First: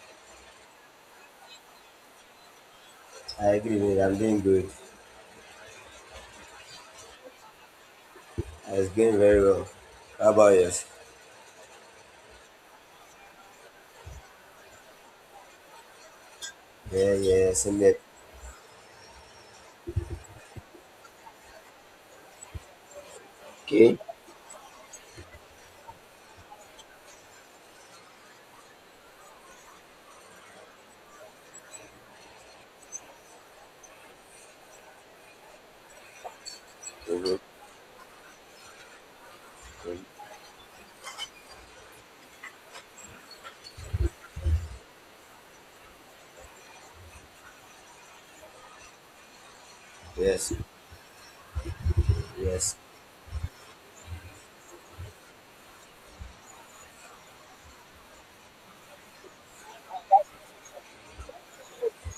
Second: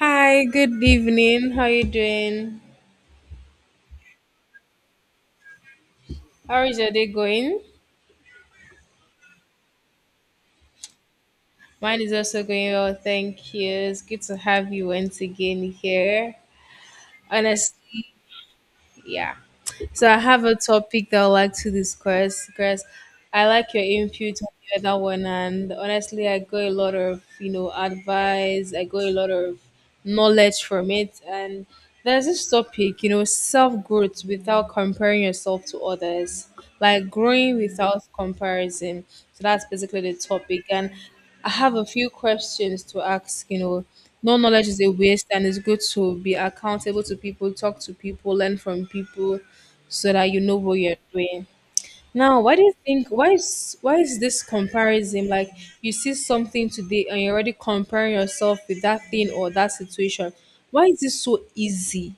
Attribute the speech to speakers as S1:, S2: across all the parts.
S1: Hi, good evening. How are you doing?
S2: Hi, good evening. I'm doing good.
S1: How is your day going?
S2: I It's doing very well. How about yours?
S1: Mine is also going well, thank you. It's good to have you once again here.
S2: Yeah, yeah, same here.
S1: Honestly, yeah, so I have a topic that I would like to discuss because I like your
S2: Okay.
S1: input on the other one, and honestly I got a lot of advice. I got a lot of knowledge from it, and there's this topic, self-growth without comparing yourself to others, like
S2: Mhm,
S1: growing without comparison. So that's basically the
S2: mhm.
S1: topic, and I have a few questions to ask. No knowledge is a waste, and it's good to be accountable to people, talk to people, learn from people, so that you
S2: Yes,
S1: know what you're doing. Now, why do you
S2: yes.
S1: think why is this comparison, like you see something today and you're already comparing yourself with that thing or that situation? Why is this so easy,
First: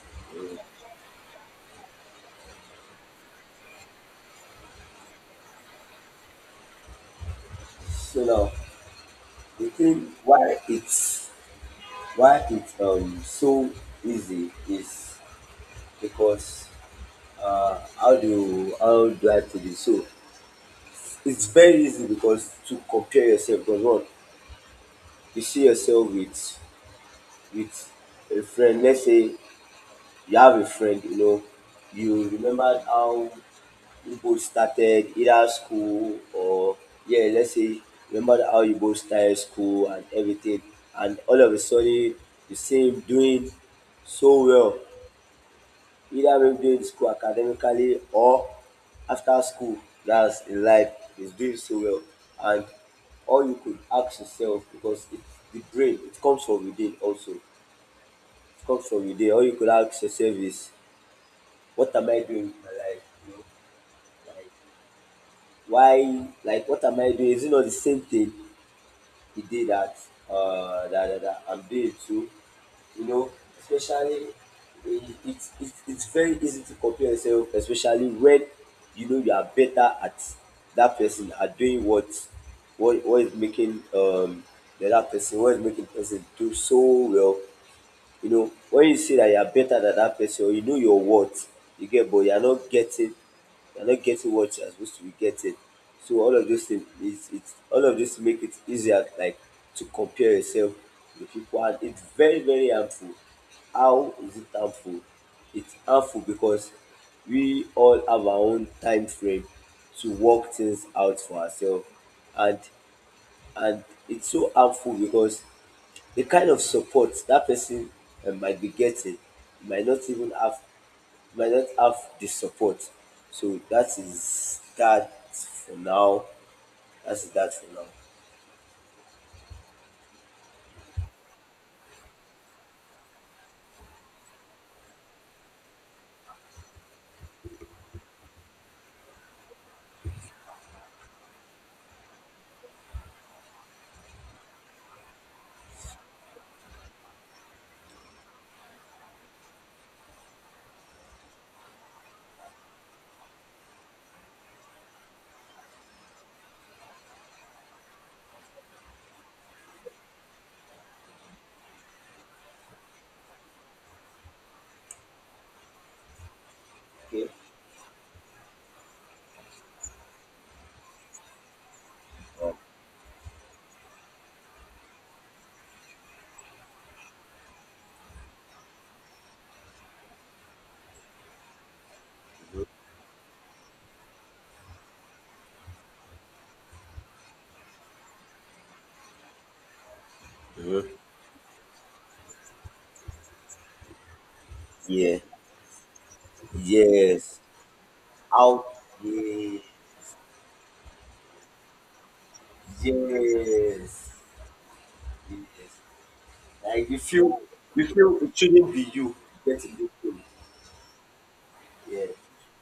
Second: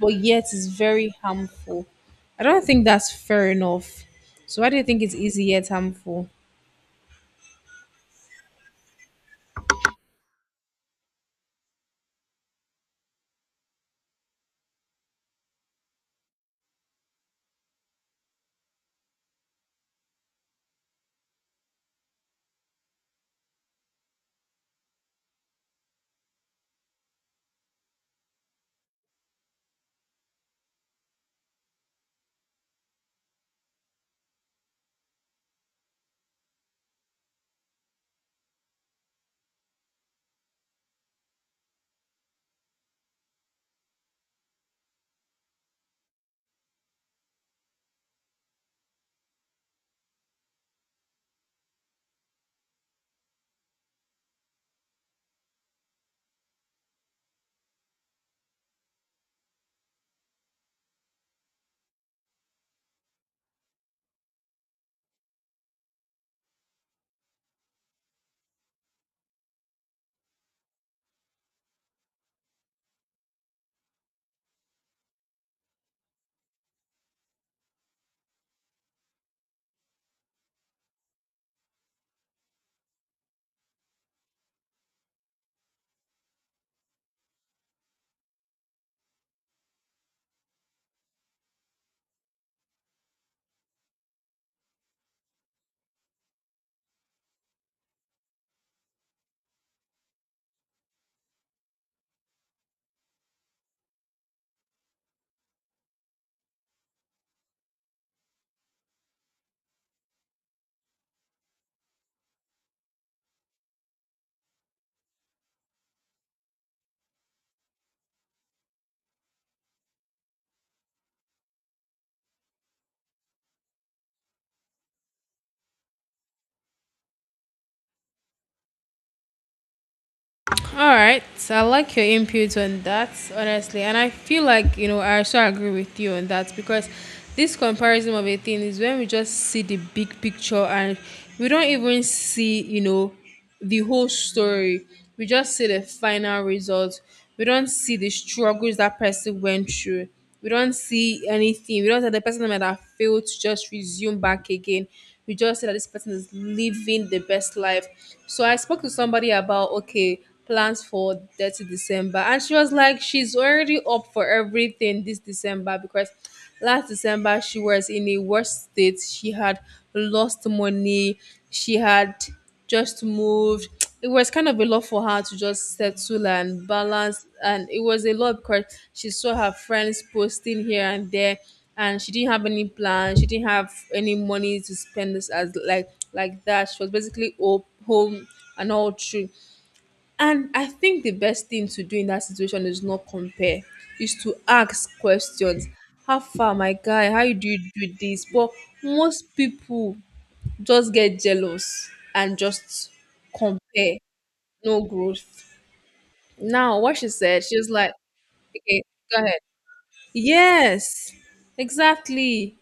S1: but yet
S2: Mhm.
S1: it's very harmful? I don't think that's fair enough. So why do you think it's easy yet harmful?
S2: So now the thing why it's so easy is because how do I put it? So it's very easy because to compare yourself, because one, you see yourself with a friend. Let's say you have a friend, you remembered how Igbo started either school or, yeah, let's say remember how Igbo started school and everything, and all of a sudden you see him doing so well, either him doing school academically or after school, that's in life, he's doing so well. And all you could ask yourself, because it, the brain, it comes from within also, it comes from within. All you could ask yourself is, what am I doing with my life? You know, like, why, like what am I doing, is it not the same thing he did, that I'm doing too, you know especially. It's very easy to compare yourself, especially when you know you are better at that person at doing what, what is making the that person, what is making person do so well. You know, when you say that you are better than that person, or you know your worth, you get, but you are not getting what you are supposed to be getting. So all of those things, is it's all of this make it easier, like to compare yourself with people, and it's very, very harmful. How is it harmful? It's harmful because we all have our own time frame to work things out for ourselves, and and it's so harmful because the kind of support that person might be getting, might not even have, might not have the support. So that is that for now. That's that for now.
S1: All right, so I like your input on that, honestly, and I feel like, I also agree with you on that, because this comparison of a thing is when we just see the big picture and we don't even see, the whole story. We just see the final result. We don't see the struggles that person went through. We don't see anything. We don't say the person might have failed to just resume back again. We just say that this person is living the best life. So I spoke to somebody about okay plans for 30 December, and she was like, she's already up for everything this December, because last
S2: Okay.
S1: December, she was in a worse state. She had lost money. She had
S2: Um,
S1: just moved. It was kind of a lot for her to just settle and balance. And it was a lot because she saw her friends posting here and there, and she didn't have any plans. She didn't have any money to spend this as like that. She was basically home and all through. And I
S2: Mhm.
S1: think the best thing to do in that situation is not compare, is to ask
S2: Yeah.
S1: questions. How far, my guy? How
S2: Yes.
S1: do you do this? But
S2: Out.
S1: most
S2: Yeah.
S1: people just get jealous and just compare,
S2: Yes.
S1: no growth.
S2: Yes.
S1: Now,
S2: Like
S1: what
S2: you
S1: she
S2: feel
S1: said, she was
S2: you
S1: like,
S2: feel it shouldn't
S1: okay,
S2: be you
S1: go ahead.
S2: getting this thing.
S1: Yes,
S2: Yeah.
S1: exactly,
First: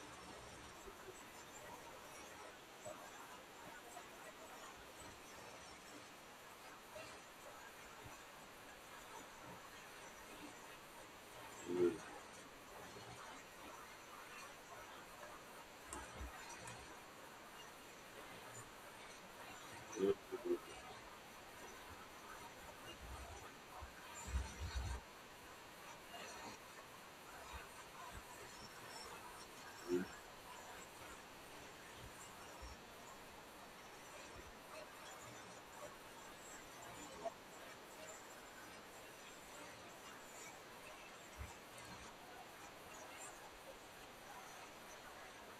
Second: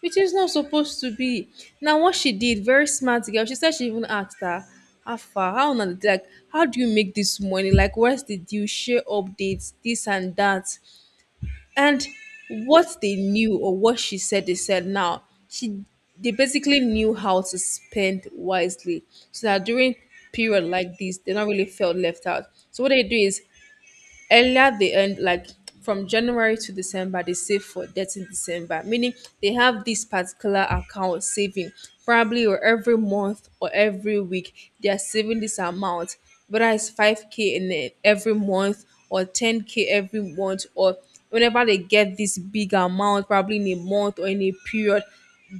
S1: which is not supposed to be. Now, what she did, very smart girl. She said she even asked her, how far, how on the like, how do you make this money? Like, where's the deal? Share updates, this and that,
S2: Mm.
S1: and what they knew, or what she said. They said now she they basically knew how to spend wisely, so that during period like this, they not really felt left out. So what they do is, earlier they end like from January to December, they save for debt in December, meaning they have this particular account saving probably, or every month or every week, they are saving this amount, whether it's 5k in it every month or 10k every month, or whenever they get this big amount, probably in a month or in a period,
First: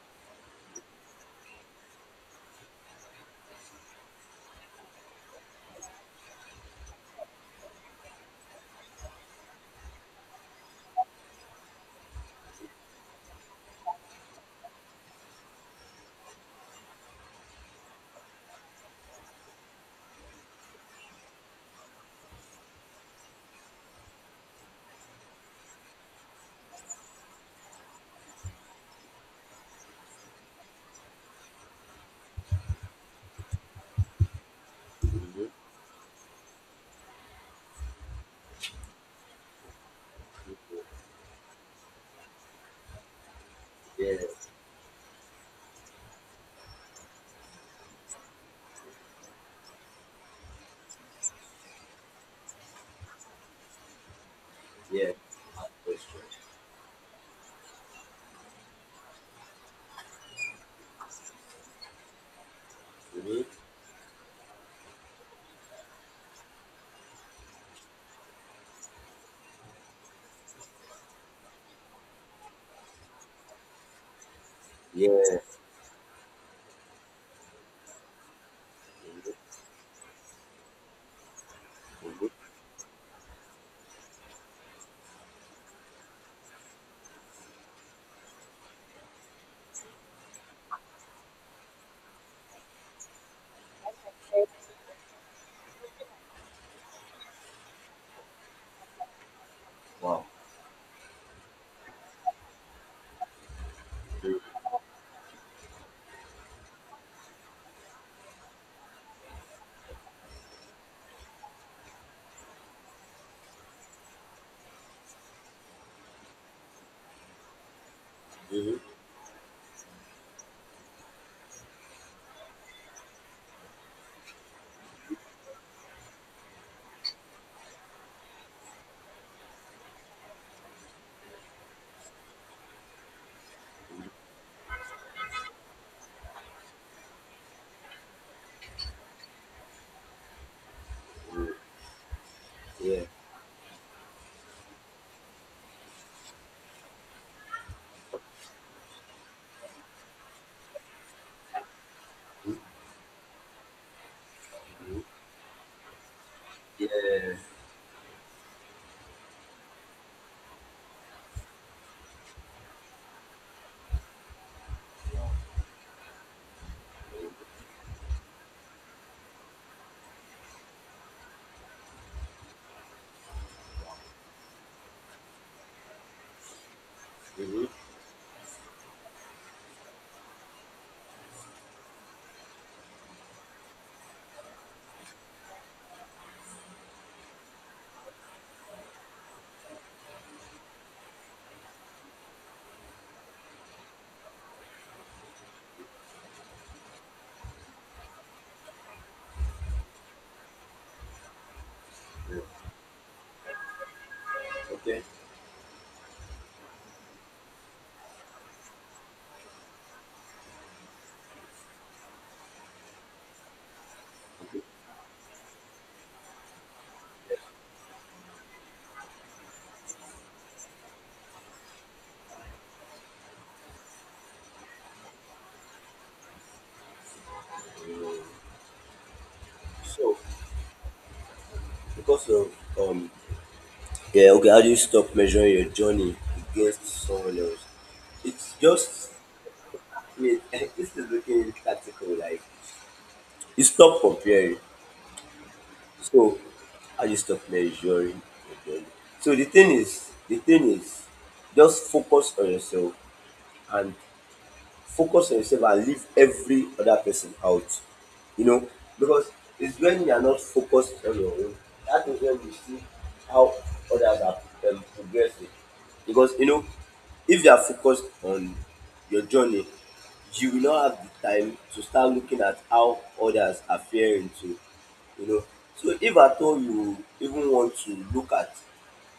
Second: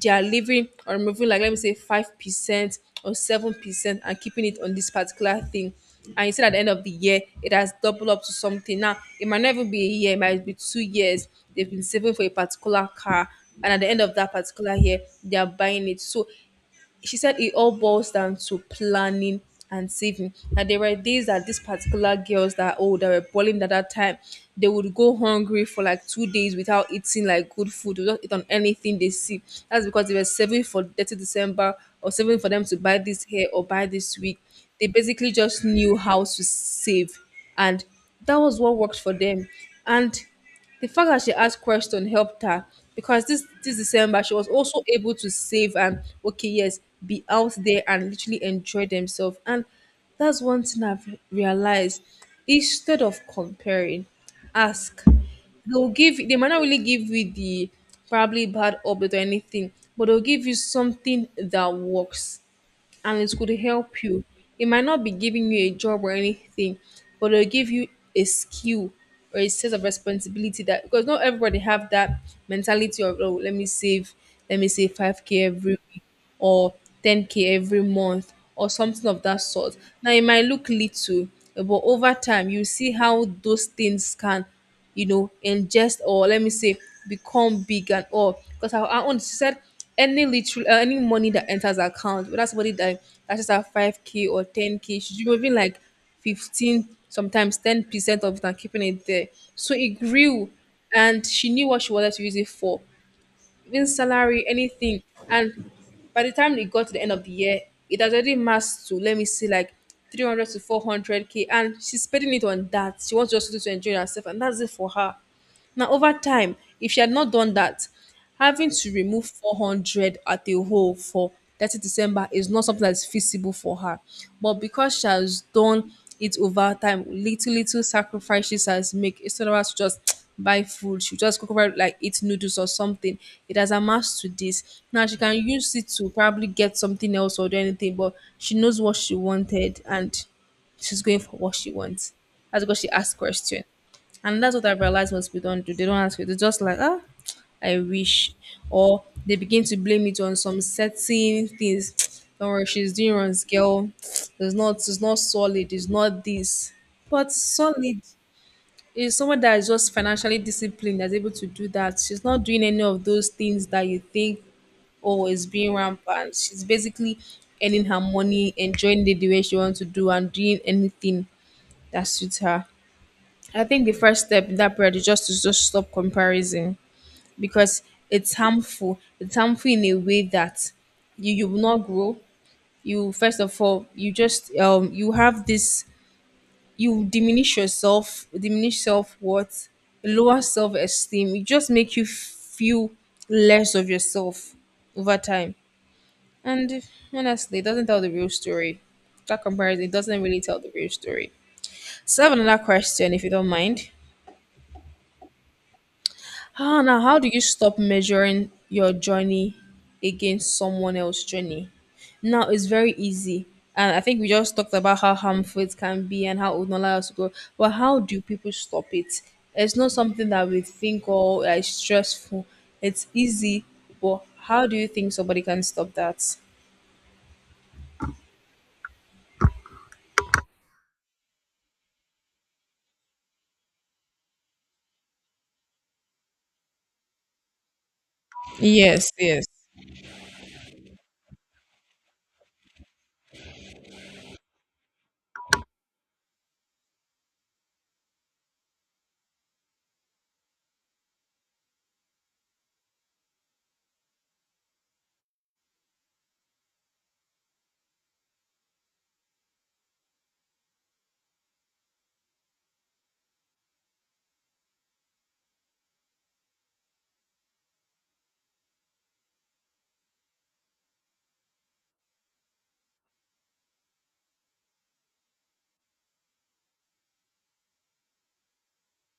S1: they are living or removing like, let me say, 5% or 7%, and keeping it on this particular thing. And you see at the end of the year it has doubled up to something. Now it might not even be a year, it might be 2 years they've been saving for a particular car, and at the end of that particular year they are buying it. So she said it all boils down to planning and saving. That there were days that these particular girls that, oh, that were balling at that time, they would go hungry for like 2 days without eating like good food, without eat on anything they see. That's because they were saving for 30 December, or saving for them to buy this hair or buy this wig. They basically
S2: Mhm.
S1: just knew how to save, and that was what worked for them. And
S2: Mhm.
S1: the fact that she asked question helped her, because this
S2: Yeah.
S1: December she was also able to save, and okay, yes, be out there and literally enjoy themselves. And that's one thing I've realized. Instead of comparing, ask.
S2: Yeah.
S1: they'll give
S2: Question.
S1: they might not really give you the probably bad update or anything, but they'll give you something that works, and
S2: True.
S1: it
S2: Mhm.
S1: could help you. It might not be giving you a job or anything, but it'll give you a skill or a sense of responsibility, that because not everybody have that mentality of, oh, let me save, let me save
S2: Yeah.
S1: 5k every week or 10k every month or something of
S2: Mhm.
S1: that sort. Now it might look little, eh, but over
S2: Mhm.
S1: time you see how those things can, you know, ingest, or let me say, become big and all. Because I once said any money that enters her account, whether somebody that that's just at 5k or 10k, should be moving like 15, sometimes 10% of it, and keeping it there. So it
S2: Wow.
S1: grew, and she knew what she wanted to use it for, even salary,
S2: Mm-hmm.
S1: anything. And by the time they got to the end of the year, it has already massed to, let me see, like 300 to 400k. And she's spending it on that. She wants just to enjoy herself, and that's it for her. Now, over time, if she had not done that, having
S2: Mm-hmm.
S1: to remove 400 at a whole for 30 December is not something that's feasible for her. But because she has done it over time, little, little sacrifices she has made, instead of us to just buy food, she just cook over like eat noodles or something. It has amassed to this. Now she can use it to probably get something else or do anything, but she knows what she wanted, and she's going for what she wants. That's because she
S2: Yeah.
S1: asked question. And that's what I realized hospitals do. They don't ask you. They're just like, ah, I wish. Or they begin to blame it on some certain things. Don't worry, she's doing wrong, girl. It's not solid, it's not this. But
S2: Yeah.
S1: solid is someone that is just financially disciplined, that's able to do that. She's not doing any of those things that you think, oh, is being rampant. She's basically earning her money, enjoying it the way she wants to do, and doing anything that suits her. I think the first step in that period is just to just stop comparison,
S2: Mm-hmm.
S1: because it's harmful. It's harmful in a way that you will not grow. You first of all, you just you have this, you diminish yourself, diminish self worth, lower self esteem. It just make you feel less of yourself over time. And honestly, it doesn't tell the real story. That comparison, it doesn't really tell the real story. So I have
S2: Yeah.
S1: another question if you don't mind.
S2: Okay.
S1: Ah, now? How do you stop measuring your journey against someone else's journey? Now it's very easy, and I think we just
S2: Okay.
S1: talked about how harmful it can be and how it would not allow us to grow. But how do people stop it? It's not something that we think or is stressful. It's easy, but how do you think somebody can stop that?
S2: So, because of um, yeah. Okay. How do you stop measuring your journey against someone else? It's just.
S1: Yes, yes.
S2: I mean, this is looking tactical. Like, you stop comparing. So, how do you stop measuring your journey? So the thing is, just focus on yourself, and focus on yourself and leave every other person out. You know, because it's when you are not focused on your own, that is when you see how others are, progressing. Because, if you are focused on your journey, you will not have the time to start looking at how others are faring too. You know, so if at all you even want to look at,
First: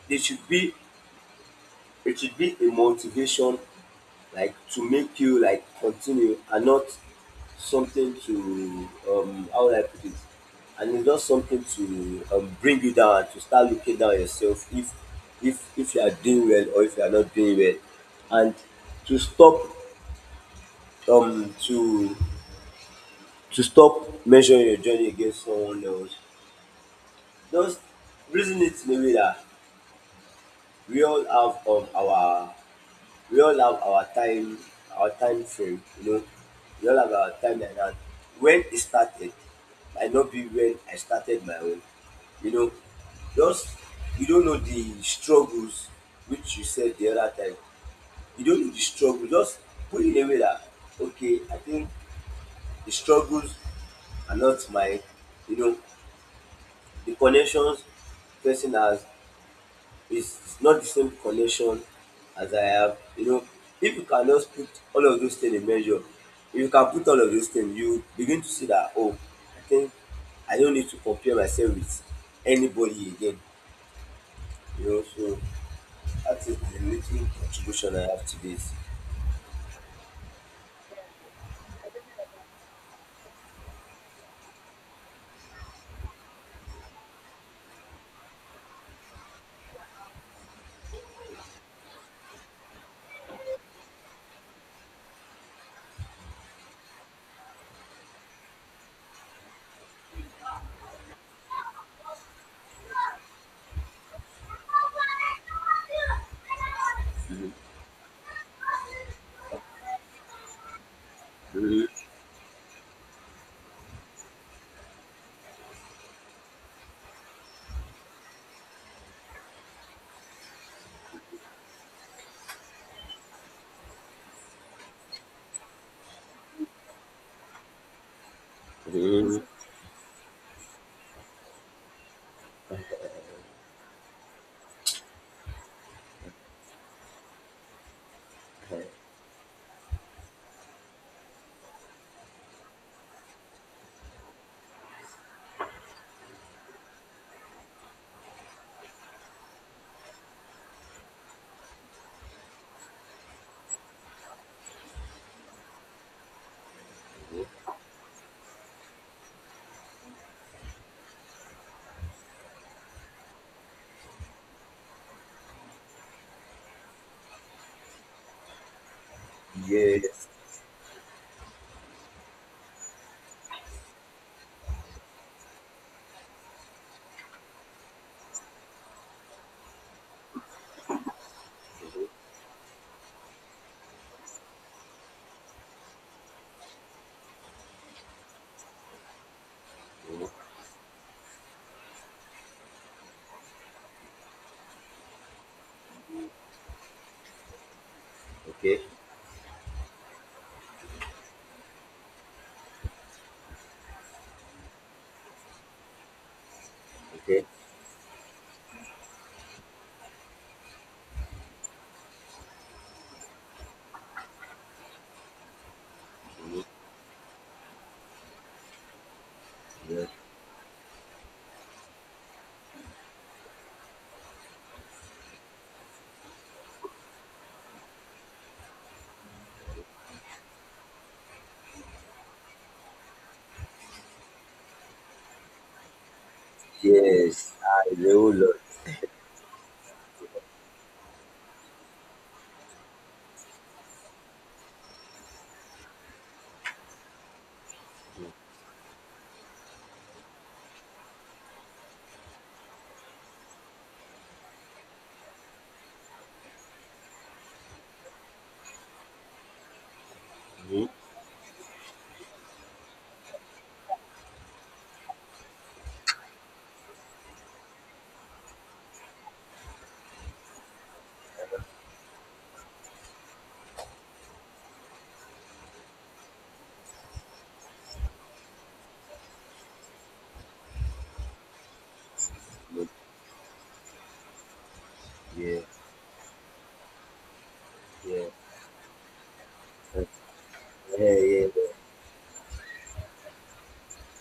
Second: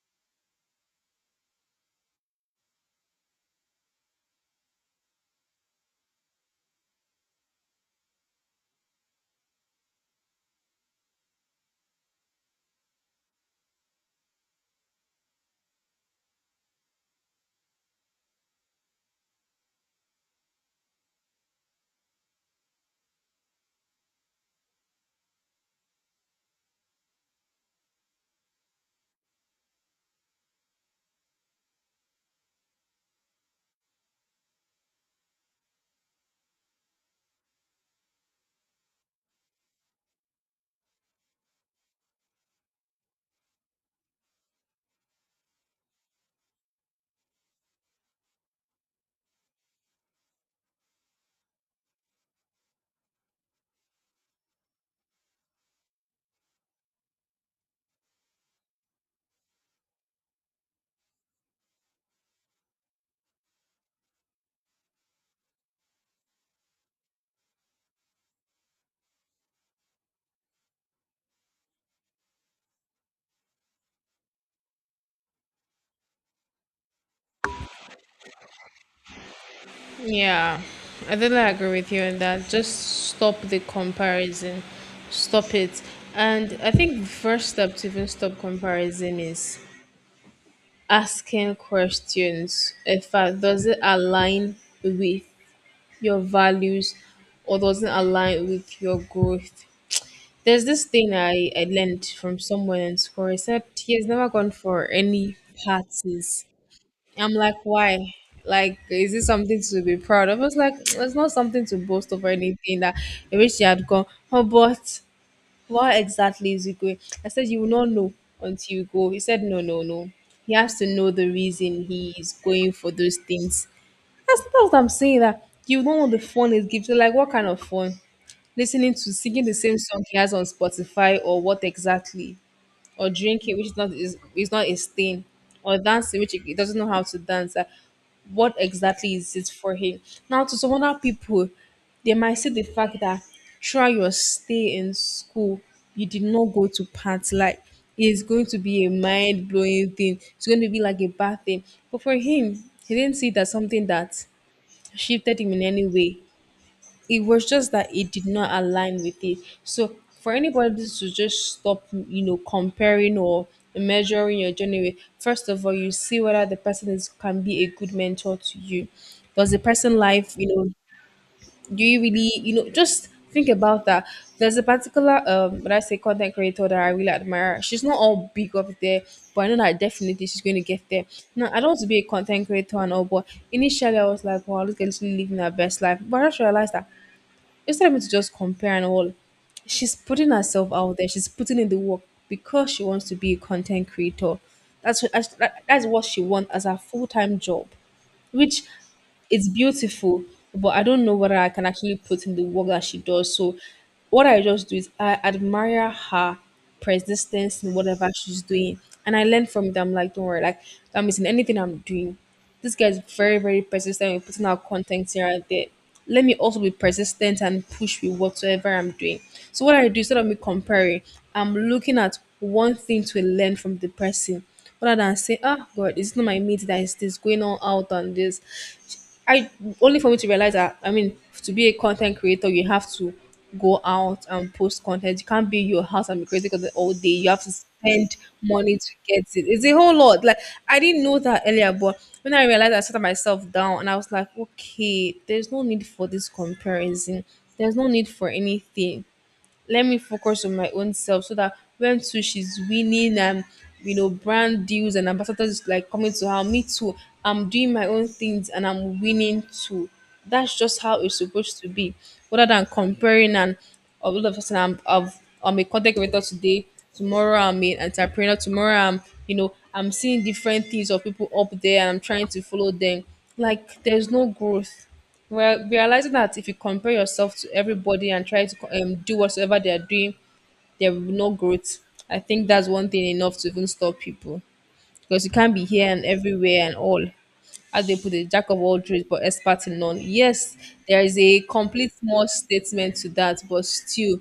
S2: there should be it should be a motivation, like to make you like continue, and not something to, how would I put it? And it's not something to bring you down and to start looking down on yourself, if you are doing well or if you are not doing well. And to stop um to to stop measuring your journey against someone else. Just reason it in a way that, we all have um our we all have our time frame, you know, we all have our time, like dat, when e started might not be when I started my own, you know, just, you don't know the struggles, which you said the other time, you don't know the struggle, just put it in a way dat, okay, I think the struggles are not mine, you know, the connections person has, it's not the same connection as I have. You know, if you cannot put all of those things in measure, if you can put all of those things, you begin to see that, oh, I think I don't need to compare myself with anybody again. You know, so that is the little contribution I have to this.
S1: Yeah, I totally agree with you on that. Just stop the comparison, stop it. And I think the first step to even stop comparison is asking questions. In fact, does it align with your values, or does it align with your growth? There's this thing I learned from someone in school. He said he has never gone for any parties. I'm like, why? Like, is this something to be proud of? It's like it's not something to
S2: Mhm.
S1: boast of or anything that I wish you had gone. Oh, but what exactly is it going? I said you will not know until you go. He said no, no, no. He has to know the reason he is going for those things. That's not what I'm saying. That you don't know the fun is gives you. Like, what kind of fun? Listening to singing the same song he has on Spotify, or what exactly? Or drinking, which is not his thing, or dancing, which he doesn't know how to dance. What exactly is it for him? Now, to some other people, they might see the fact that throughout your stay in school, you did not go to party. Like, it's going to be a mind blowing thing. It's going to be like a bad thing. But for him, he didn't see it as something that shifted him in any way. It was just that it did not align with it. So for anybody to just stop, comparing or measuring your journey with, first of all, you see whether the person is can be a good mentor to you. Does the person
S2: Yes.
S1: life, do you really, just think about that. There's a particular what I say content creator that I really admire. She's not all big up there, but I know that definitely she's going to get there. Now I don't want to be a content creator and all, but initially I was like, wow, this girl is really living her best life. But I just realized that instead of me to just compare and all, she's
S2: Mhm.
S1: putting herself out there. She's putting in the work because she wants to be a content creator. That's what that's that's what she wants as her full time job, which
S2: Okay.
S1: it's beautiful, but I don't know whether I can actually put in the work that she does. So what I just do is I admire her
S2: Okay.
S1: persistence in whatever she's doing. And I learn from them like don't worry, like that means in anything I'm doing. This guy is very, very persistent in putting out content here and there. Let me also be persistent and push with whatsoever I'm doing. So what I do
S2: Yeah.
S1: instead of me comparing, I'm looking at one thing to learn from the person rather than say, ah, God, it's not my meat that is this going on out on this. I only for me to realize that I mean to be a content creator, you have to go out and post content. You can't be in your house and be creating content all day. You have
S2: Yes.
S1: to
S2: I
S1: spend
S2: know a lot.
S1: money to get it. It's a whole lot. Like I didn't know that earlier, but when I realized I sat myself down and I was like, okay, there's no need for this comparison. There's no need for anything, let me focus on my own self so that when too she's winning and brand deals and ambassadors is like coming to her, me too, I'm doing my own things and I'm winning too. That's just
S2: Mm-hmm.
S1: how it's supposed to be, rather than comparing and, oh, all of a sudden I'm a content creator today, tomorrow I'm an entrepreneur, tomorrow I'm, I'm seeing different things of people up there and I'm trying to follow them, like there's no growth. Well, realizing that if you compare yourself to everybody and try to do whatsoever they are doing, there will be no growth. I think that's one thing enough to even stop people, because you can't
S2: Yeah.
S1: be here and everywhere and all. As they put
S2: Yeah.
S1: it, jack of all trades but expert in none.
S2: Yeah,
S1: Yes, there
S2: yeah,
S1: is a
S2: yeah.
S1: complete small statement to that, but still,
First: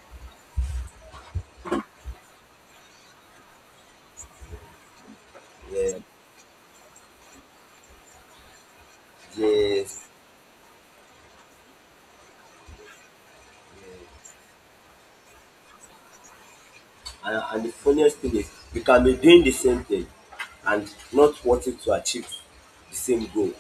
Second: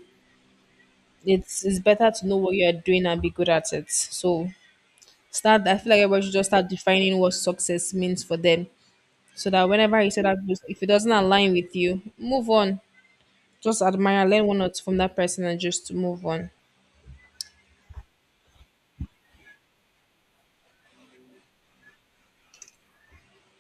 S1: it's better to know what you are doing and be good at it. So start. I feel
S2: Yeah.
S1: like everybody should just start defining what success means for them, so that whenever
S2: Yes.
S1: you say that, if it doesn't align with you, move on. Just admire, learn one or two from that person, and just to move on.
S2: And the funniest thing is, you can be doing the same thing and not wanting to achieve the same goal.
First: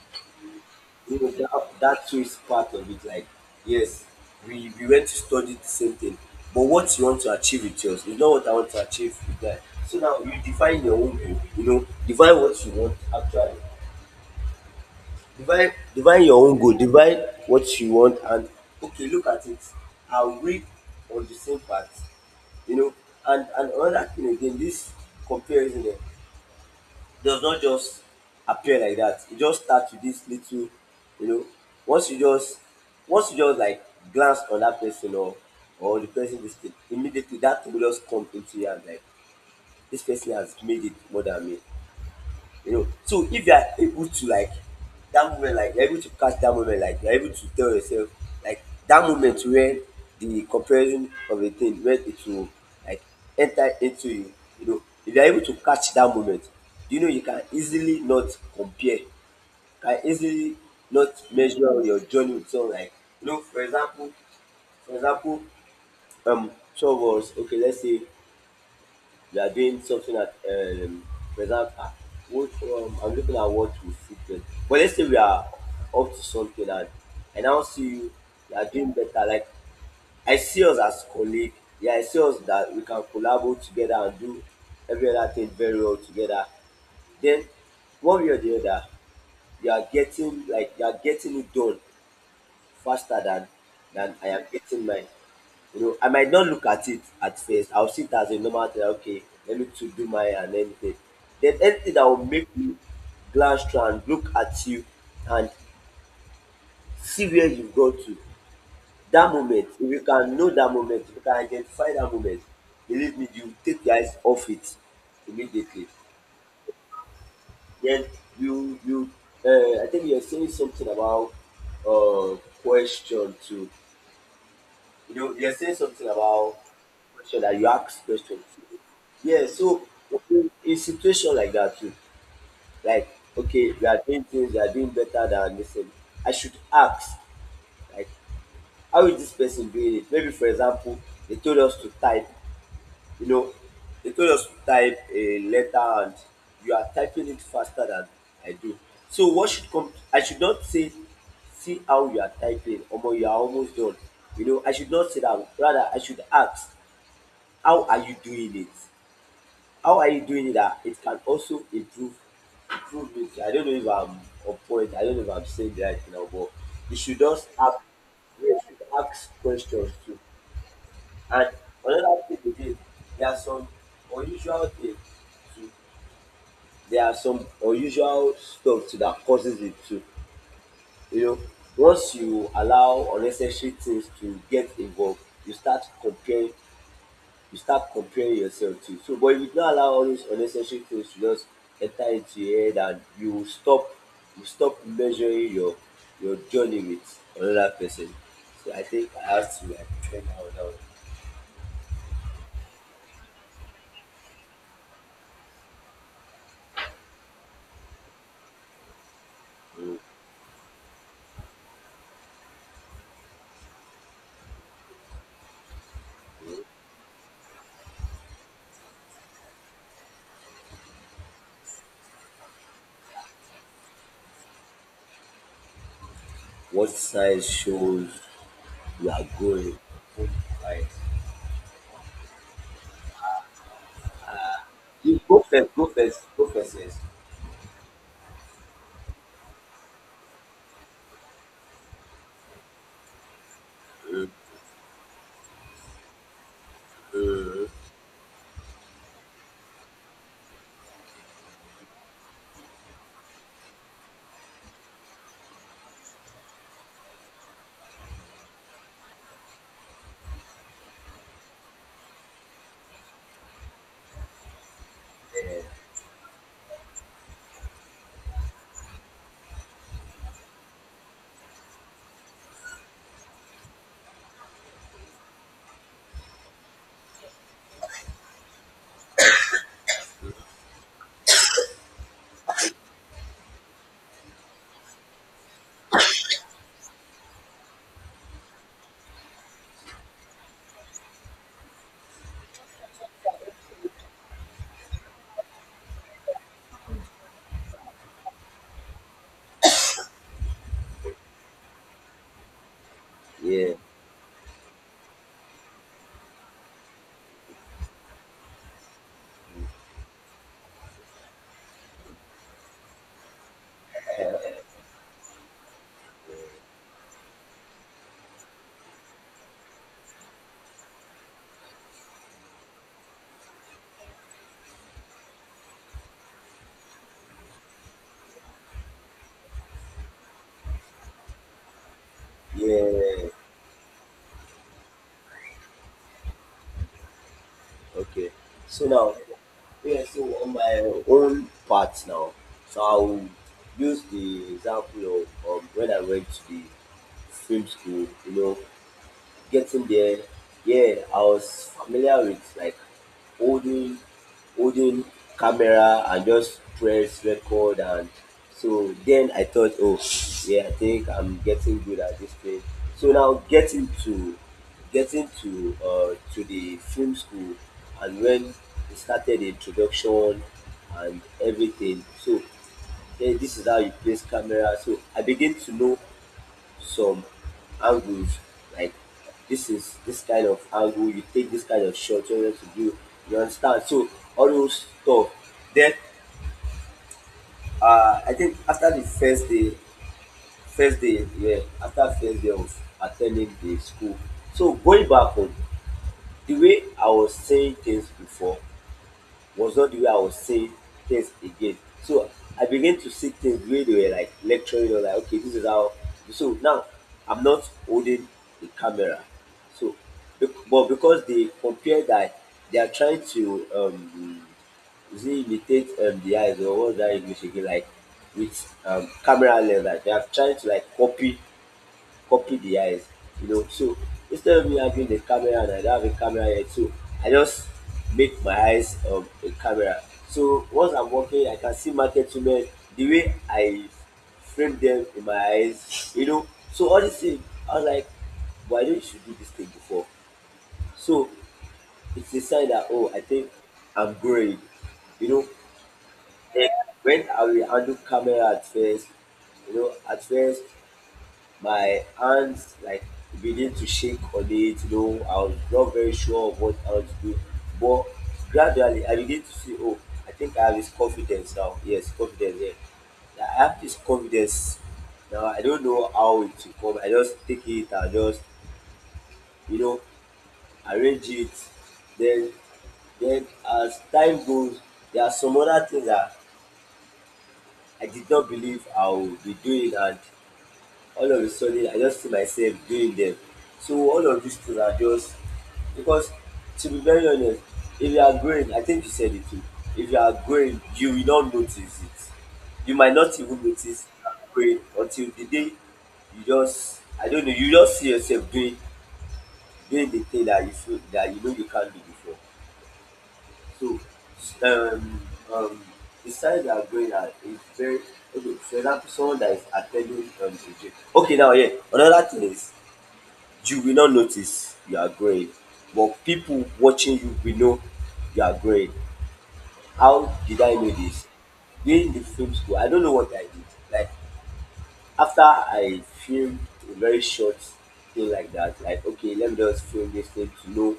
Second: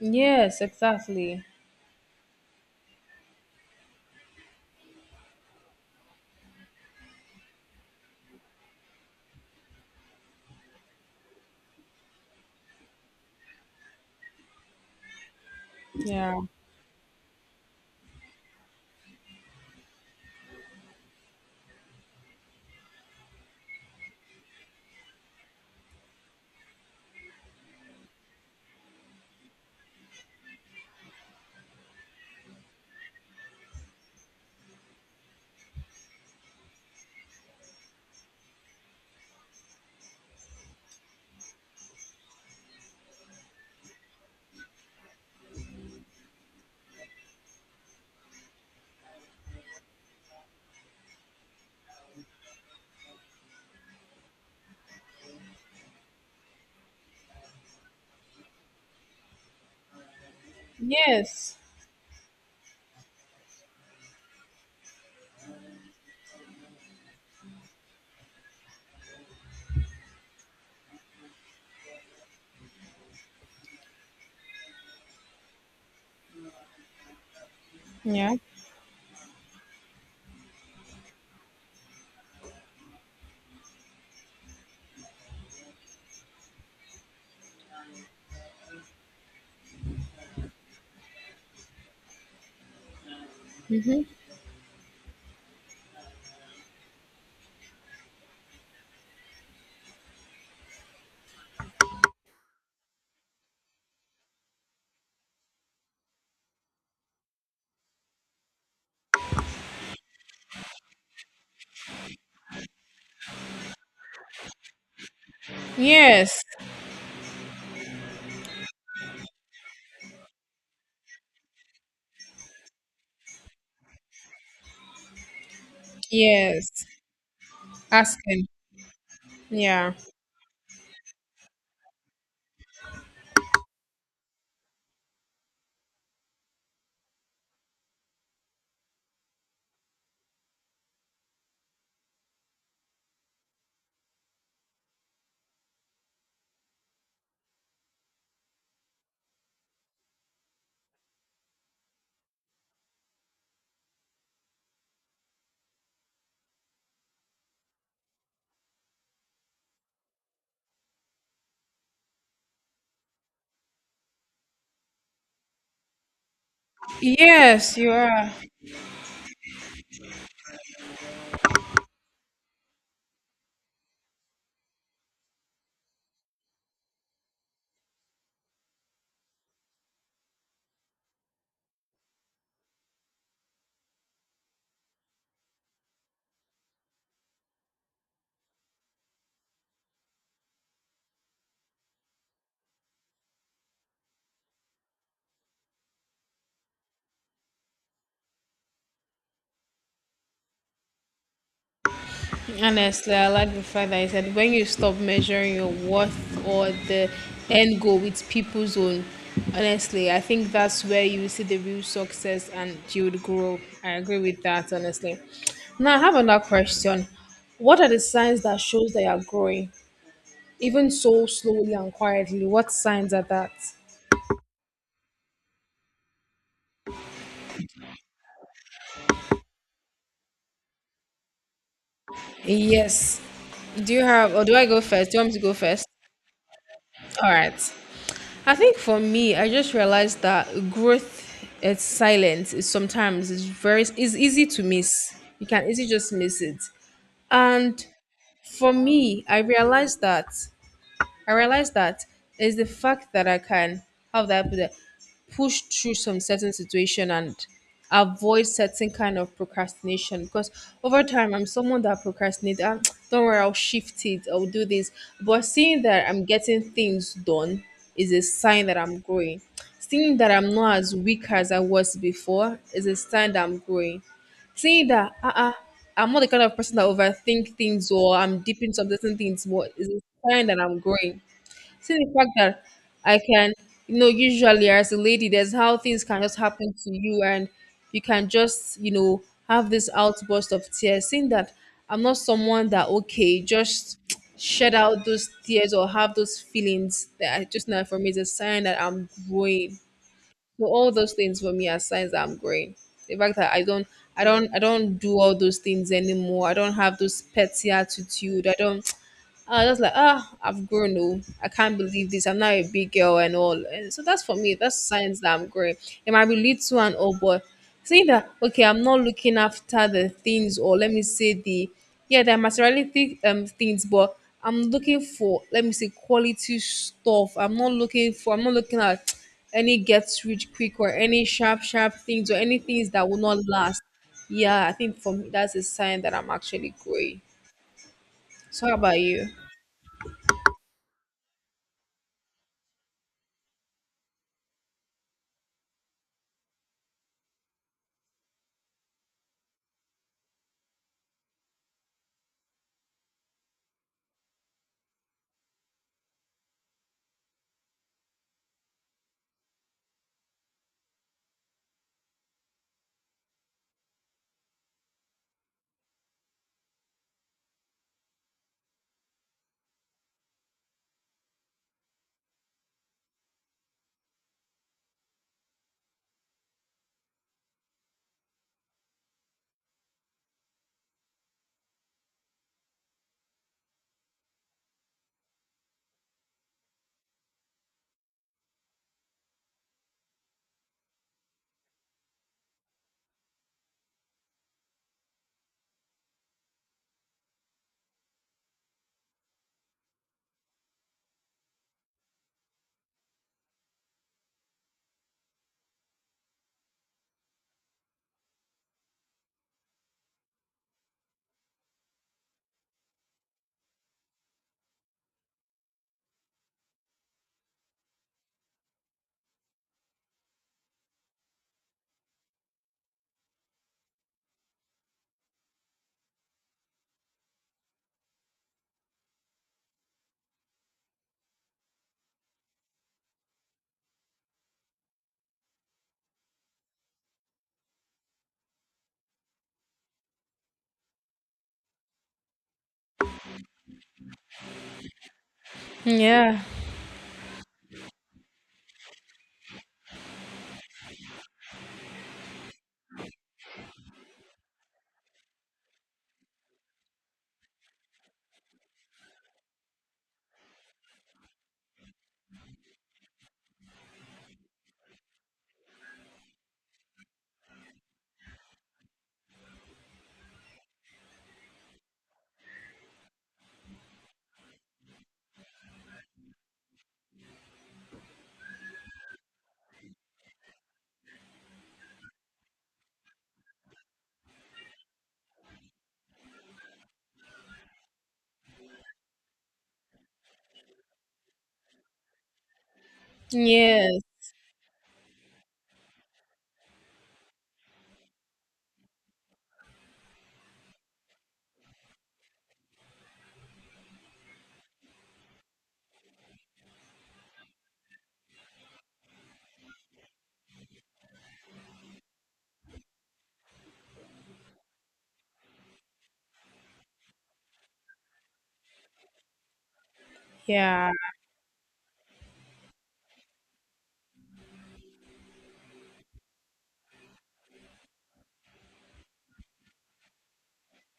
S1: Yes,
S2: You know,
S1: exactly.
S2: that, that too is part of it. Like, yes, we went to study the same thing, but what you want to achieve with yours is not what I want to achieve with that. So now you define your own goal, you know, define what you want actually. Define
S1: Yeah.
S2: your own goal, define what you want, and okay, look at it. Are we on the same path? You know, and another thing again, this comparison, eh, does not just appear like that. It just starts with this little, you know, once you just once you just like glance on that person, or the person this thing, immediately that thing will just come into you, and like, this person has made it more than me, you know, so if you are able to, like that moment, like, you're able to catch that moment, like, you're able to tell yourself, like that moment where the comparison of a thing, where it will like enter into you, you know, if you're able to catch that moment, you know, you can easily not compare, can easily not
S1: Yes.
S2: measure your journey with someone. Like, you know, for example, for example, two of, okay, let's say we are doing something at, for example, ah, what, I'm looking at what we fit get. But let's say we are up to something, and I now see you,
S1: Yeah.
S2: you are doing better. Like, I see us as colleague, yeah, I see us that we can collaborate together and do every other thing very well together. Then one way or the other, you are getting, like you are getting it done faster than I am getting mine. You know, I might not look at it at first. I'll see it as a normal thing. Like, okay, let me to do mine and anything. Then anything that will make me glance through and look at you and see where you've got to. That moment, if you can know that moment, if you can identify that moment, believe me, you take your eyes off it immediately.
S1: Yes.
S2: Then you I think you're saying something about, uh question too. You're saying something about
S1: Yes.
S2: question, that you ask questions.
S1: Asking.
S2: Yeah, so
S1: Yeah.
S2: okay, in situation like that too, like okay, we are doing things, we are doing better than this thing. I should ask, like, how is this person doing it? Maybe for example, they told us to type, you know, they told us to type a letter, and you are typing it faster than I do. So what should come? I should not say, see how you are typing, omo you are almost done, you know, I should not say that, rather I should ask, how are you doing it? How are you doing it that it can also improve, improve it? I don't know if I'm on point, I don't know if I'm saying the right thing now, but you should just
S1: Yes,
S2: ask,
S1: you are.
S2: you should ask questions too. And another thing again, there are some unusual things too. There are some unusual stuff too that causes it too. You know, once you allow unnecessary things to get involved, you start comparing you start comparing yourself to. So, but if you don't allow all those unnecessary things to just enter into your head, and you will stop, you stop measuring your journey with another person. So I think I have to like train out now.
S1: Honestly, I like the fact that he said when you stop measuring your worth or the end goal with people's own,
S2: Mm.
S1: honestly, I think that's where you will see the real success and you would grow. I agree with that, honestly. Now, I have another question. What are the signs that shows that you're growing? Even so slowly and quietly, what signs are that?
S2: What size shows you are going? Right.
S1: Yes. Do you have, or do I go first? Do
S2: You
S1: you want
S2: go
S1: me to go
S2: first. Go
S1: first?
S2: first. Go first. Yes.
S1: All right. I think for me, I just realized that growth at silence is sometimes is very is
S2: Mm,
S1: easy to miss. You can easily just miss it.
S2: mm.
S1: And for me, I realized that I realized that is the fact that I can, how would I put it? Push through some certain situation and avoid certain kind of procrastination because over time I'm someone that procrastinates, ah, don't worry, I'll shift it, I'll do this, but seeing that I'm getting things done is a sign that I'm growing. Seeing that I'm not as weak as I was before is a sign that I'm growing. Seeing that I'm not the kind of person that overthink things or I'm deep into certain things more is a sign that I'm growing. See the fact that I can, usually as a lady, there's how things can just happen to you and you can just, have this outburst of tears. Seeing that I'm not someone that, okay, just shed out those tears or have those feelings that I just know for me is a sign that I'm growing. So all those things for me are signs that I'm growing. The fact that
S2: Yeah.
S1: I don't do all those things anymore. I don't have those petty attitude. I don't I was like, ah, I've grown. Oh, I can't believe this. I'm now a big girl and all. And so that's for me. That's signs that I'm growing. It might be little and all, but saying that okay, I'm not looking after the things, or let me say the, yeah, the materialistic things, but I'm looking for, let me say, quality stuff. I'm not looking for. I'm not looking at any get rich quick or any sharp sharp things or any things that will
S2: Yeah.
S1: not last. Yeah, I think for me that's a sign that I'm actually growing.
S2: Okay.
S1: So how
S2: So
S1: about
S2: now,
S1: you?
S2: yeah, so on my own part now, so I'll use the example of, when I went to the film school. You know, getting there, yeah, I was familiar with, like, holding holding camera and just press record, and so then I thought, oh yeah, I think I'm getting good at this thing. So now getting to the film school, and when we started the introduction and everything, so then this is how you place camera. So I begin to know some angles, like, this is this kind of angle, you take this kind of shot, you know what to do. You understand? So all those stuff. Then, I think after the first day, yeah, after first day of attending the school. So going back home, the way I was saying things before was not the way I was saying things again. So I began to see things the way they were, like lecturing or like, okay, this is how. So now I'm not holding the camera. So, but because they compare that, they are trying to is it imitate the eyes, or what's that English again? Like with camera lens, like they are trying to like copy the eyes, you know. So instead of me having the camera, and I don't have a camera yet, so I just make my eyes a camera. So once I'm walking, I can see market women the way I frame them in my eyes, you know. So all these things, I was like, why don't you do this thing before? So it's a sign that oh, I think I'm growing, you know.
S1: Yeah.
S2: Then when I will handle camera at first, you know, at first my hands like begin to shake on it, you know, I was not very sure of what I was doing. But gradually I begin to see, oh, I think I have this confidence now. Yes, confidence, yeah. I have this confidence now. I don't know how it will come. I just take it, I just, you know, arrange it. Then then as time goes, there are some other things that I did not believe I would be doing, and all of a sudden I just feel myself doing them. So all of these things are just because to be very honest, if you are growing, I think you said it too. If you are growing, you will not notice it. You might not even notice
S1: Yes,
S2: you are growing until the day you just, I don't know, you just see yourself doing the thing that you feel that you know you can't do before. So um um the signs that are growing are is very okay, for example someone that is attending a gym. Okay now, yeah, another thing is you will not notice you are growing, but people watching you will know you are growing. How did I know
S1: yeah,
S2: this? During the film school, I don't know what I did. Like after I filmed a very short thing like that, like okay, let me just film this thing to know,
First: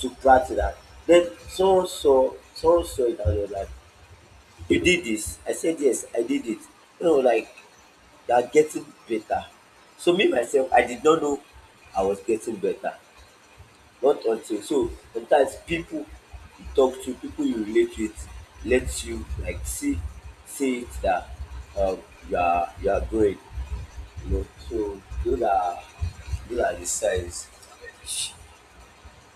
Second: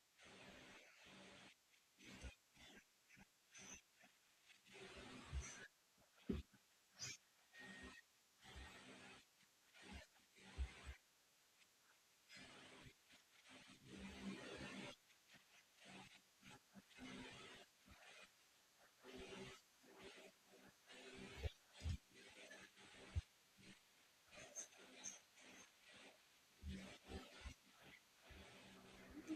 S2: to practice that. Then someone saw it and was like, you did this? I said yes, I did it. You know, like you are getting better. So me myself, I did not know I was getting better. Not until. So sometimes people you talk to, people you relate with, lets you like see it that um, you are growing. You know, so those are the signs.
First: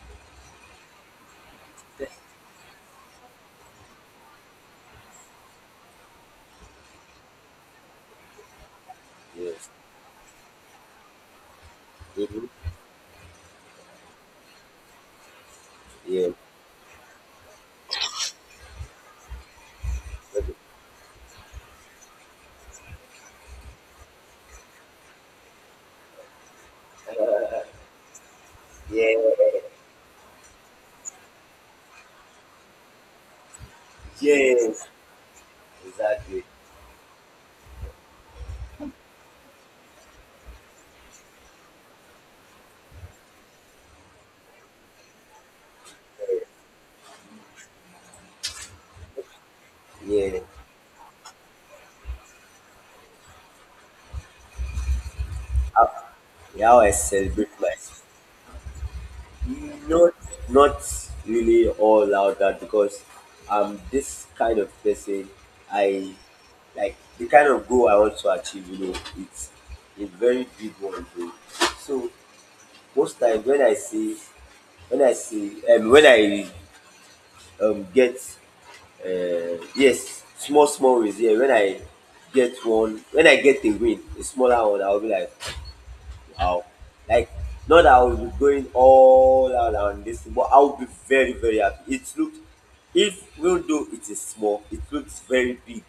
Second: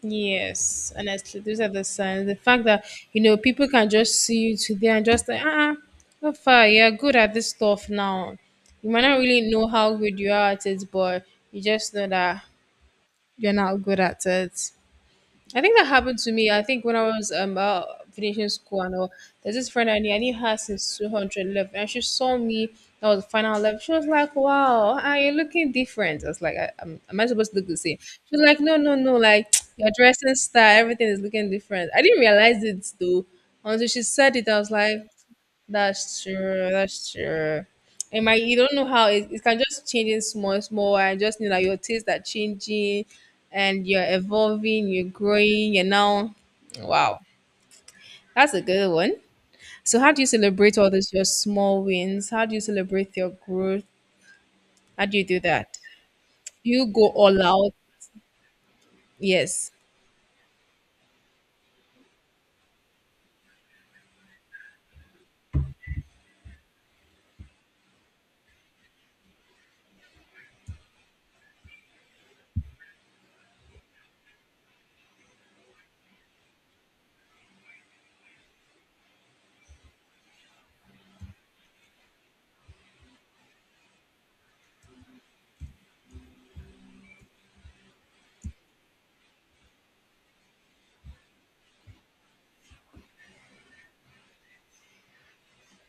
S1: yes. Honestly, those are the signs. The fact that you know people can just see you today and just like, ah, so far you're good at this stuff now. You might not really know
S2: Yes.
S1: how good you are at it, but you just know that
S2: Mm-hmm.
S1: you're not good at it. I think that happened
S2: Yeah.
S1: to me. I think when I was finishing school, and all, there's this friend I knew. I knew her since 211, and she saw me. That was the final level. She was like, "Wow, ah, you're looking different." I was like, "Am I supposed to
S2: Uh,
S1: look the same?" She was like, "No, no,
S2: yeah.
S1: no. Like your dressing style, everything is looking different." I didn't realize it though until she said it. I was
S2: Yes.
S1: like, that's
S2: Exactly.
S1: true. That's true. And my, you don't know how it can just change in small and small. I just know that your tastes are changing, and you're evolving. You're growing. You're now, wow, that's a good one. So, how do you
S2: Yeah.
S1: celebrate all this your small wins? How do you celebrate your growth? How do you do that?
S2: How, yeah,
S1: Do
S2: how
S1: you
S2: I
S1: go all
S2: celebrate
S1: out?
S2: life.
S1: Yes.
S2: Not, not really all out that, because I'm this kind of person. I like the kind of goal I want to achieve. You know, it's a very big one. Though. So most times when I see, when I see, when I get, yes, small small wins. Yeah, when I get one, when I get a win, a smaller one, I'll be like, I'll like, not that I will be going all out on this, but I'll be very, very happy. It looked, if even though it is small, it looks very big,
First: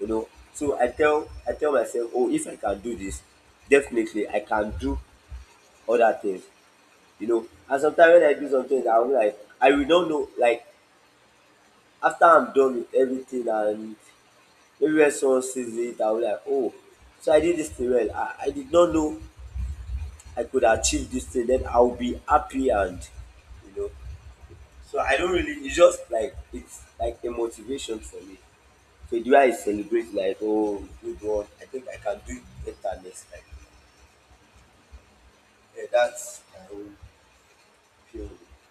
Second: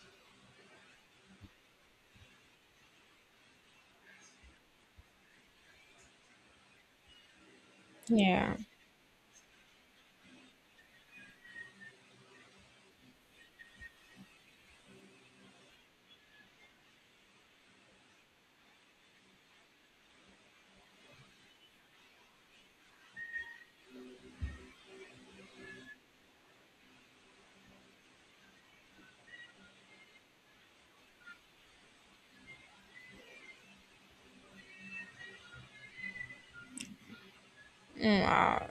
S2: you know. So I tell myself, oh, if I can do this, definitely I can do other things, you know. And sometimes when I do
S1: Yeah.
S2: something, I'm like, I will not know. Like after I'm done with everything, and maybe when someone sees it, I'll be like, oh, so I did this thing well. I did not know I could achieve this thing, then I'll be happy and you know. So I don't really, it's just like, it's like a motivation for me. So the way I celebrate, like oh good one, I think I can do it better next time. Yeah, that's my own
S1: Hmm,
S2: feeling.
S1: wow.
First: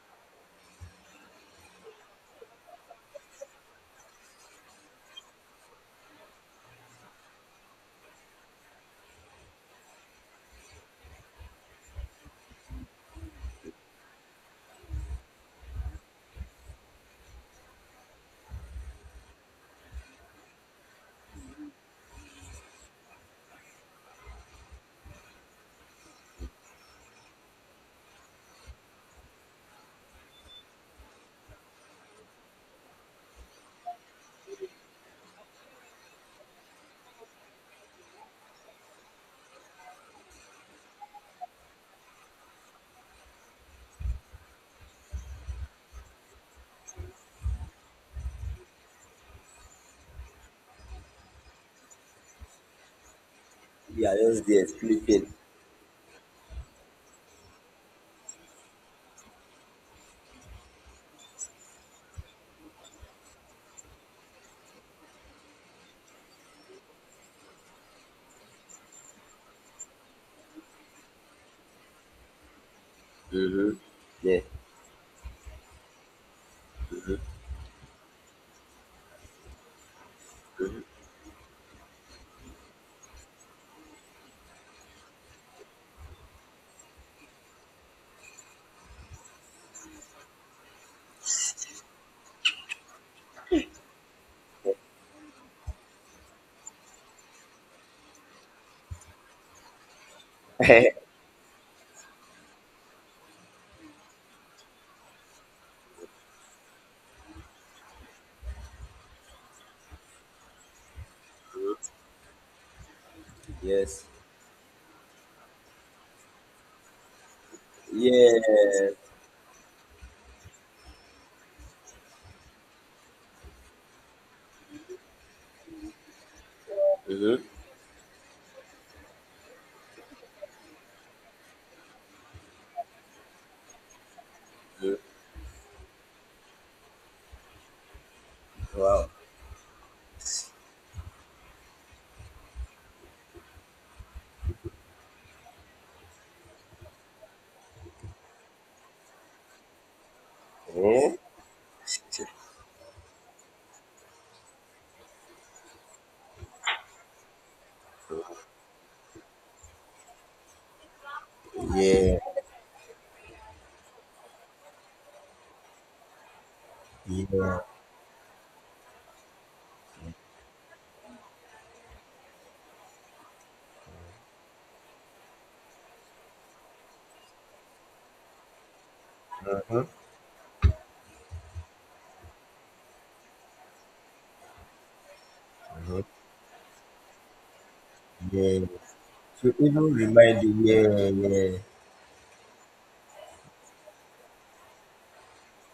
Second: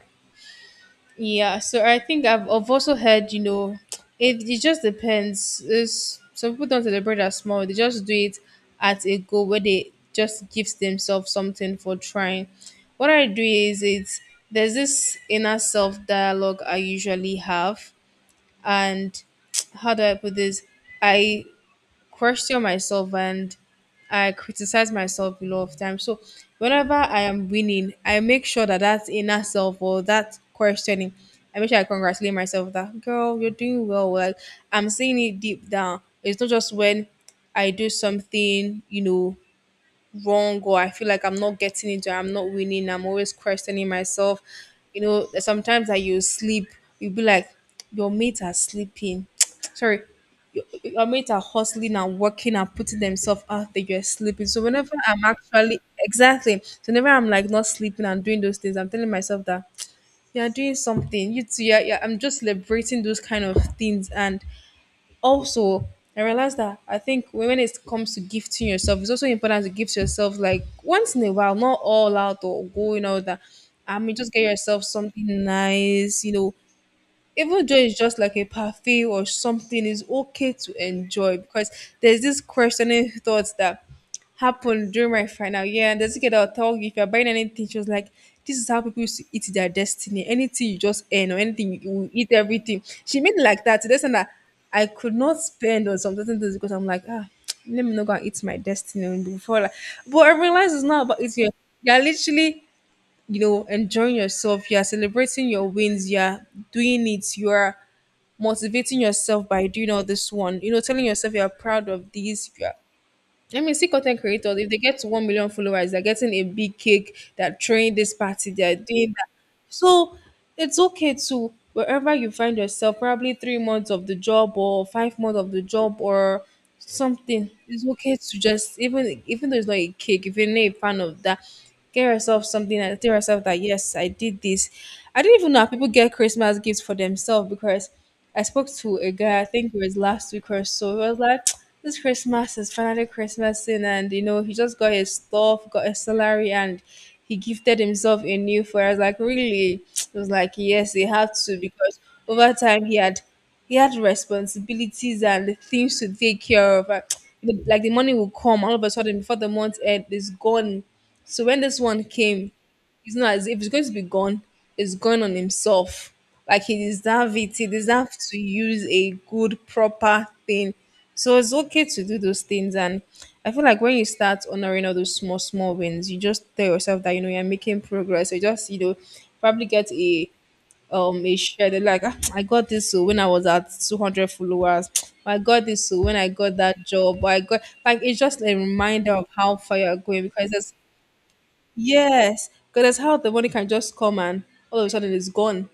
S1: Yeah, so I think I've also heard, it, it just depends. It's, some people don't celebrate as small, they just do it at a go where they just gives themselves something for trying. What I do is it's there's this inner self dialogue I usually have, and how do I put this? I question myself and I criticize myself a lot of times. So whenever I am winning, I make sure that that inner self or that questioning, I make sure I congratulate myself that girl, you're doing well. Like I'm seeing it deep down. It's not just when I do something, wrong, or I feel like I'm not getting it or I'm not winning. I'm always questioning myself. You know, there's sometimes that you sleep, you'll be like, your mates are sleeping. Sorry, your mates are hustling and working and putting themselves out there. You're
S2: Yeah, I just
S1: sleeping. So
S2: there
S1: whenever I'm
S2: sleeping.
S1: actually exactly, so whenever I'm like not sleeping and doing those things, I'm telling myself that you're doing something. You too. Yeah, yeah. I'm just celebrating those kind of things and also I realized that I think when it comes to gifting yourself, it's also important to gift yourself like once in a while, not all out or going out that.
S2: Mm-hmm.
S1: "Ah, I mean, just
S2: Yeah.
S1: get yourself something nice, even though it's just like a parfait or something, it's okay to enjoy because there's this questioning thoughts that happened during my final year. And there's a kid that will tell you if you're buying anything, she was like, this is how people used to eat their destiny. Anything you just earn or anything, you will eat everything. She made it like that. There's something that I could not spend on some certain things because I'm like, ah, let me not go and eat my destiny before. Like, but I realize it's not about eating. You're literally enjoying yourself, you are celebrating your wins, you are doing it, you are motivating yourself by doing all this one, telling yourself you are proud of this, you are, I mean, see
S2: Yes.
S1: content creators, if they get to 1 million followers, they're getting a big cake, they're throwing this party, they're
S2: Yeah.
S1: doing that. So it's okay to, wherever you find yourself, probably 3 months of the job or 5 months of the job or
S2: Mm-hmm.
S1: something, it's okay to just, even even though it's not a cake, if you're not a fan of that, get yourself something and tell yourself that, yes, I did this.
S2: Hmm.
S1: I didn't even know how people get Christmas gifts for themselves because I spoke to
S2: Wow.
S1: a guy, I think it was last week or so. He was like, this Christmas is finally Christmas in and you know, he just got his stuff, got his salary and he gifted himself a new phone. I was like, really? He was like, yes, he
S2: Oh.
S1: had to because over time he had responsibilities and things to take care of. Like the like, the money will come all of a sudden before the month end is gone. So when this one
S2: Yeah.
S1: came, it's not as if it's going to be gone, it's gone on himself. Like he deserves it.
S2: Yeah.
S1: He deserves to use a good, proper thing. So it's okay to do those things. And I feel like when you start honoring all those small, small wins, you just tell yourself that, you're making progress. You just, probably
S2: Mm-hmm.
S1: get a share. They're like, "Ah, I got this so when I was at 200 followers. I got this so when I got that job. I got like it's just a
S2: Yeah.
S1: reminder of
S2: So
S1: how far
S2: even
S1: you're going
S2: remind
S1: because
S2: you,
S1: there's,
S2: yeah, yeah,
S1: yes, because that's how the money can just come and all of a sudden it's gone.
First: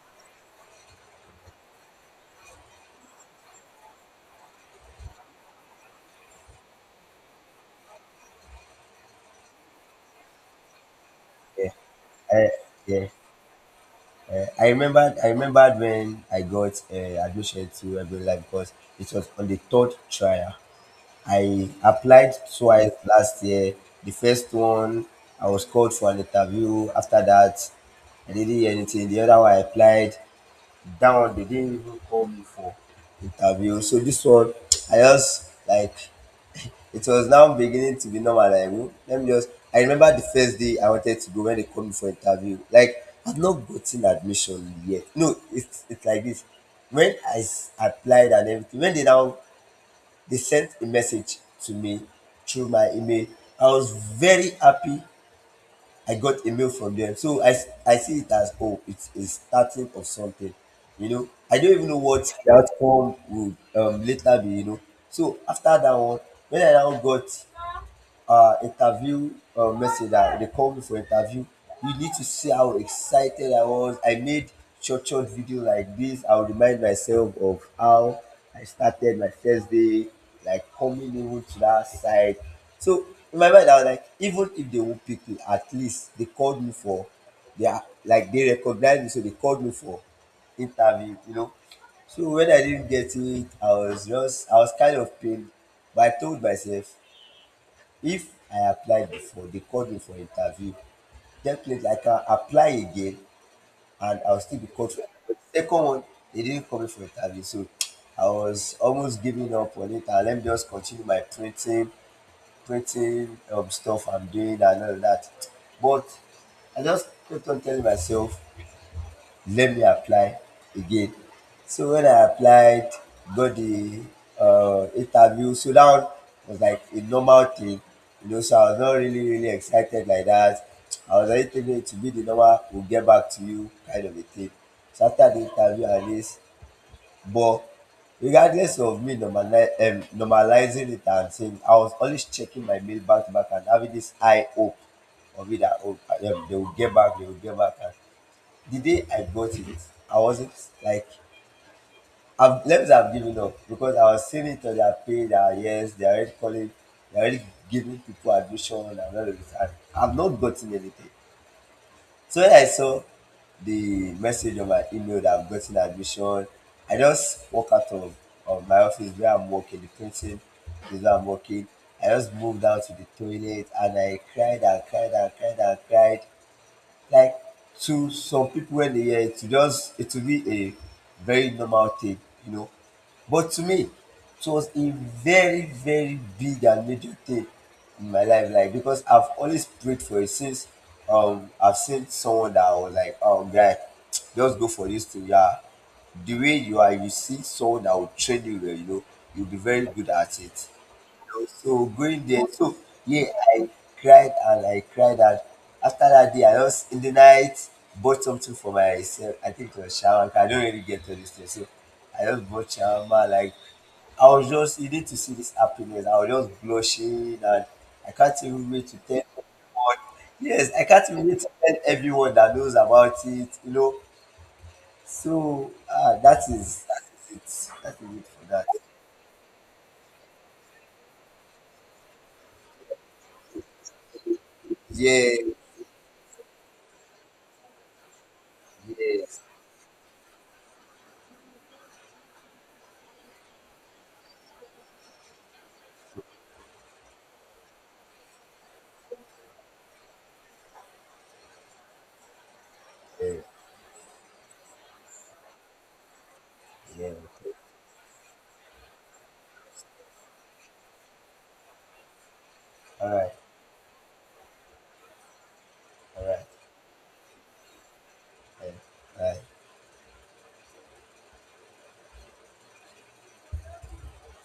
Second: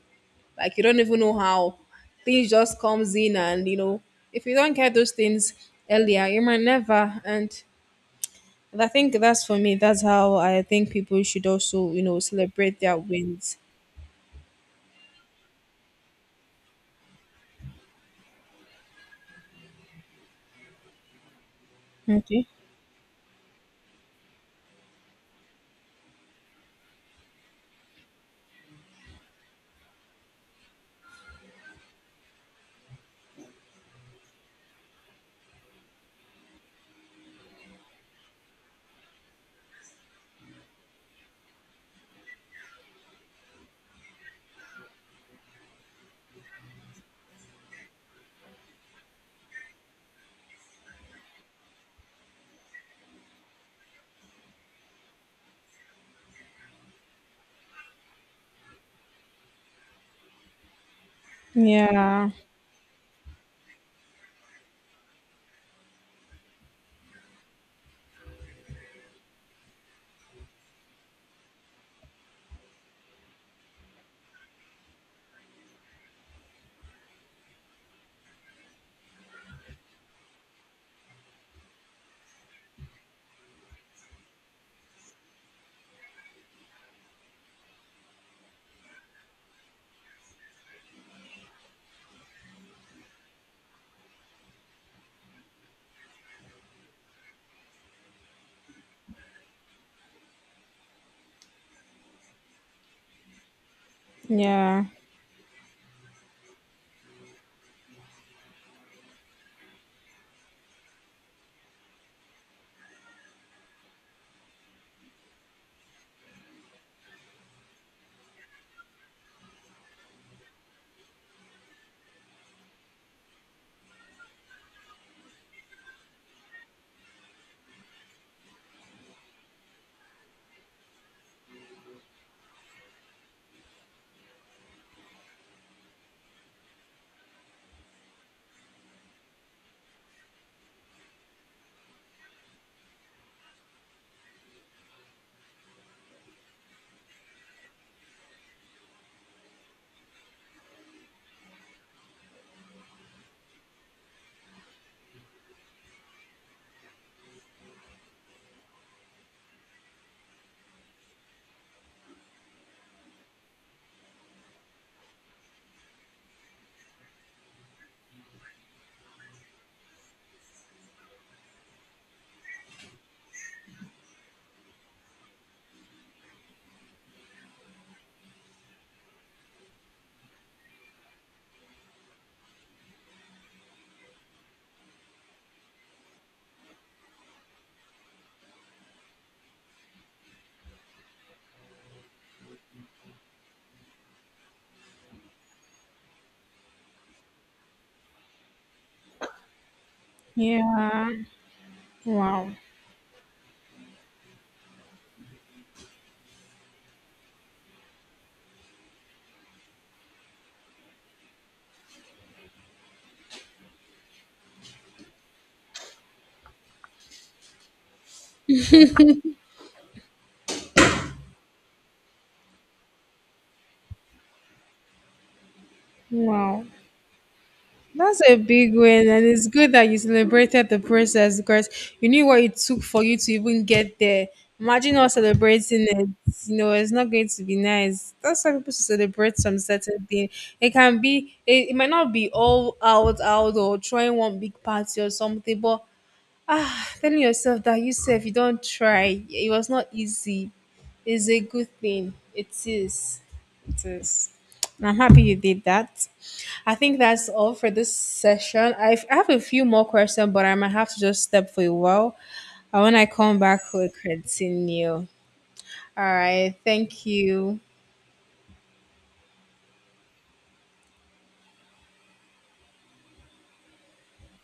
S1: Like you don't even know how things just comes in, and you know if you don't get those things earlier, you might never. And I think that's for me. That's how I think people should
S2: yeah.
S1: also you know
S2: I,
S1: celebrate their
S2: yeah.
S1: wins.
S2: I remembered when I got admission to every Life, because it was on the third trial. I applied
S1: Okay.
S2: twice last year. The first one, I was called for an interview. After that, I didn't hear anything. The other one, I applied. That one, they didn't even call me for interview. So this one, I just like, it was now beginning to be normal. Like, "Hmm, let me just. I remember the first day I wanted to go when they called me for interview. Like, I've not gotten admission yet. No, it's like this. When I applied and everything, when they now they sent a message to me through my email, I was very happy. I got a mail from them, so I I see it as oh, it's a starting of something. You know, I don't even know
S1: Yeah.
S2: what the outcome would later be. You know, so after that one, when I now got interview, message that they called me for interview. You need to see how excited I was. I made short short video like this. I'll remind myself of how I started my first day, like coming even to that side. So in my mind, I was like, even if they won't pick me, at least they called me for, they are like they recognized me, so they called me for interview, you know. So when I didn't get it, I was just, I was kind of pained, but I told myself, if I applied before, they called me for interview. Definitely, I can apply again and I'll still be
S1: Yeah.
S2: called for. But the second one, they didn't call me for interview. So I was almost giving up on it. And let me just continue my printing, printing stuff I'm doing and all of that. But I just kept on telling myself, let me apply again. So when I applied, got the interview, so that one was like a normal thing, you know. So I was not really, really excited like that. I was already thinking it to be the normal, we'll get back to you kind of a thing. So after the interview and this, but regardless of me normalizing it and saying, I was always checking my mail back to back and having this high hope of it that oh, they will get back, they will get back. And the day I bought it, I wasn't like, I've, let me say I've given up, because I was seeing it on their page that yes, they're already calling, they're already giving people admission and all of this, and I've not gotten anything. So when I saw the message on my email that I've gotten admission, I just walk out of my office where I'm working, the printing is where I'm working. I just moved down to the toilet and I cried and cried and cried and cried. Like to some people when they hear it, it just, it will be a very normal thing, you know. But to me, it was a very, very big and major thing in my life, like because I've always prayed for it since I've seen someone that I was like, oh guy, just go for this thing, yeah. The way you are, you see someone that will train you well, you know, you'll be very good at it,
S1: Yeah.
S2: so going there,
S1: Wow.
S2: so yeah, I cried and I cried, and after that day, I just in the night bought something for myself. I think it was shawarma. 'Cause I don't really get to this thing, so I just bought shawarma. Like I was just, you need to see this happiness. I was just blushing and I can't even wait to tell everyone. Yes, I can't even wait to tell everyone that knows about it. You know, so that
S1: Wow.
S2: is that is it. That is
S1: That's
S2: it
S1: a
S2: for that.
S1: big win, and it's good that you celebrated the process because you knew what it took for you to even get there. Imagine not
S2: Yeah,
S1: celebrating it. You know, it's not going to be nice. That's why people should celebrate
S2: yes.
S1: some certain thing. It can be, it might not be all out, out or throwing one big party or something, but ah telling yourself that you self you don't try it was not easy is a good thing, it is,
S2: Yeah.
S1: it is, and I'm happy you did that. I think
S2: Yeah.
S1: that's all for this session. I have a few more questions but I might have to just step for a while, and when I
S2: All right.
S1: come back we'll continue. All
S2: All right.
S1: right, thank you.
S2: Yeah. All right.